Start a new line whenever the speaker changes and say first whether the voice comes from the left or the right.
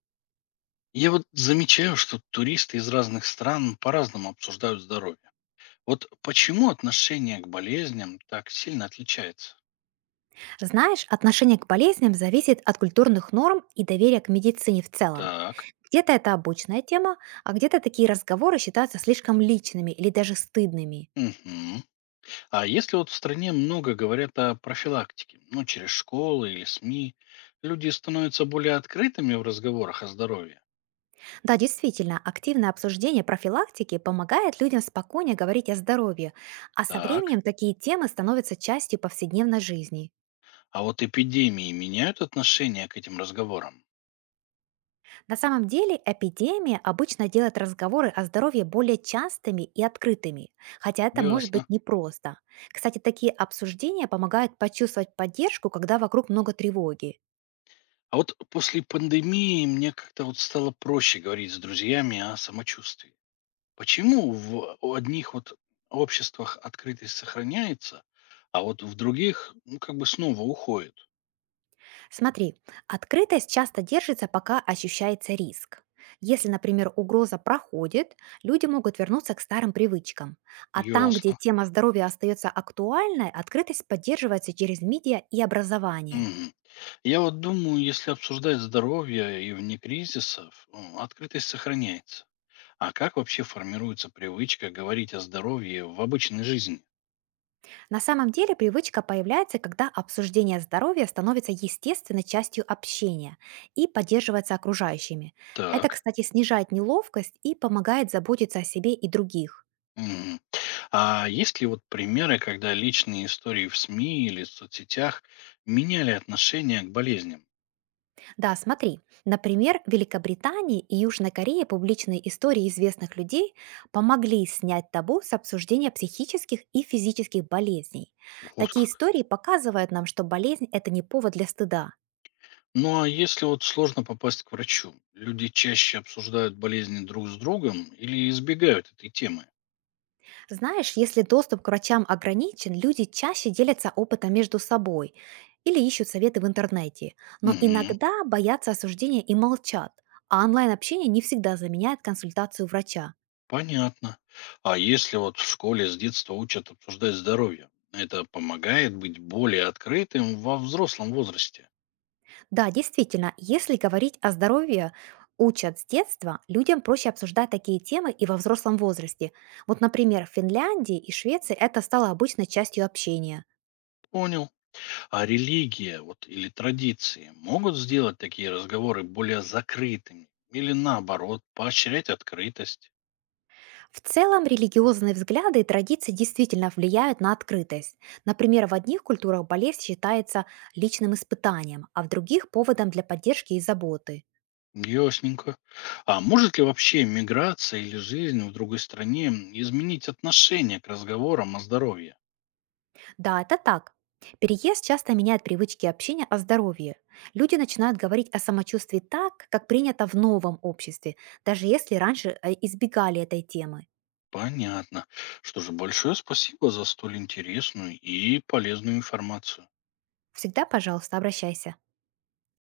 left: Я вот замечаю, что туристы из разных стран по-разному обсуждают здоровье. Вот почему отношение к болезням так сильно отличается?
right: Знаешь, отношение к болезням зависит от культурных норм и доверия к медицине в целом.
left: Так.
right: Где-то это обычная тема, а где-то такие разговоры считаются слишком личными или даже стыдными.
left: Мгм. А если вот в стране много говорят о профилактике, ну, через школы или СМИ, люди становятся более открытыми в разговорах о здоровье?
right: Да, действительно, активное обсуждение профилактики помогает людям спокойнее говорить о здоровье, а со
left: Так.
right: временем такие темы становятся частью повседневной жизни.
left: А вот эпидемии меняют отношение к этим разговорам?
right: На самом деле эпидемия обычно делает разговоры о здоровье более частыми и открытыми, хотя это может быть
left: Ясно.
right: непросто. Кстати, такие обсуждения помогают почувствовать поддержку, когда вокруг много тревоги.
left: А вот после пандемии мне как-то вот стало проще говорить с друзьями о самочувствии. Почему в у одних вот обществах открытость сохраняется, а вот в других, ну, как бы снова уходит?
right: Смотри, открытость часто держится, пока ощущается риск. Если, например, угроза проходит, люди могут вернуться к старым привычкам. А там, где
left: Ясно.
right: тема здоровья остается актуальной, открытость поддерживается через медиа и образование.
left: Мгм. Я вот думаю, если обсуждать здоровье и вне кризисов, открытость сохраняется. А как вообще формируется привычка говорить о здоровье в обычной жизни?
right: На самом деле привычка появляется, когда обсуждение здоровья становится естественной частью общения и поддерживается окружающими. Это,
left: Так.
right: кстати, снижает неловкость и помогает заботиться о себе и других.
left: Мгм. А есть ли вот примеры, когда личные истории в СМИ или соцсетях меняли отношение к болезням?
right: Да, смотри, например, в Великобритании и Южной Корее публичные истории известных людей помогли снять табу с обсуждения психических и физических болезней.
left: Вот
right: Такие
left: как.
right: истории показывают нам, что болезнь– это не повод для стыда.
left: Ну а если вот сложно попасть к врачу, люди чаще обсуждают болезни друг с другом или избегают этой темы?
right: Знаешь, если доступ к врачам ограничен, люди чаще делятся опытом между собой или ищут советы в интернете, но
left: Мгм.
right: иногда боятся осуждения и молчат, а онлайн-общение не всегда заменяет консультацию врача.
left: Понятно. А если вот в школе с детства учат обсуждать здоровье, это помогает быть более открытым во взрослом возрасте?
right: Да, действительно, если говорить о здоровье, учат с детства, людям проще обсуждать такие темы и во взрослом возрасте. Вот, например, в Финляндии и Швеции это стало обычной частью общения.
left: Понял. А религия вот, или традиции могут сделать такие разговоры более закрытыми или наоборот поощрять открытость?
right: В целом, религиозные взгляды и традиции действительно влияют на открытость. Например, в одних культурах болезнь считается личным испытанием, а в других– поводом для поддержки и заботы.
left: Ясненько. А может ли вообще миграция или жизнь в другой стране изменить отношение к разговорам о здоровье?
right: Да, это так. Переезд часто меняет привычки общения о здоровье. Люди начинают говорить о самочувствии так, как принято в новом обществе, даже если раньше избегали этой темы.
left: Понятно. Что же, большое спасибо за столь интересную и полезную информацию.
right: Всегда, пожалуйста, обращайся.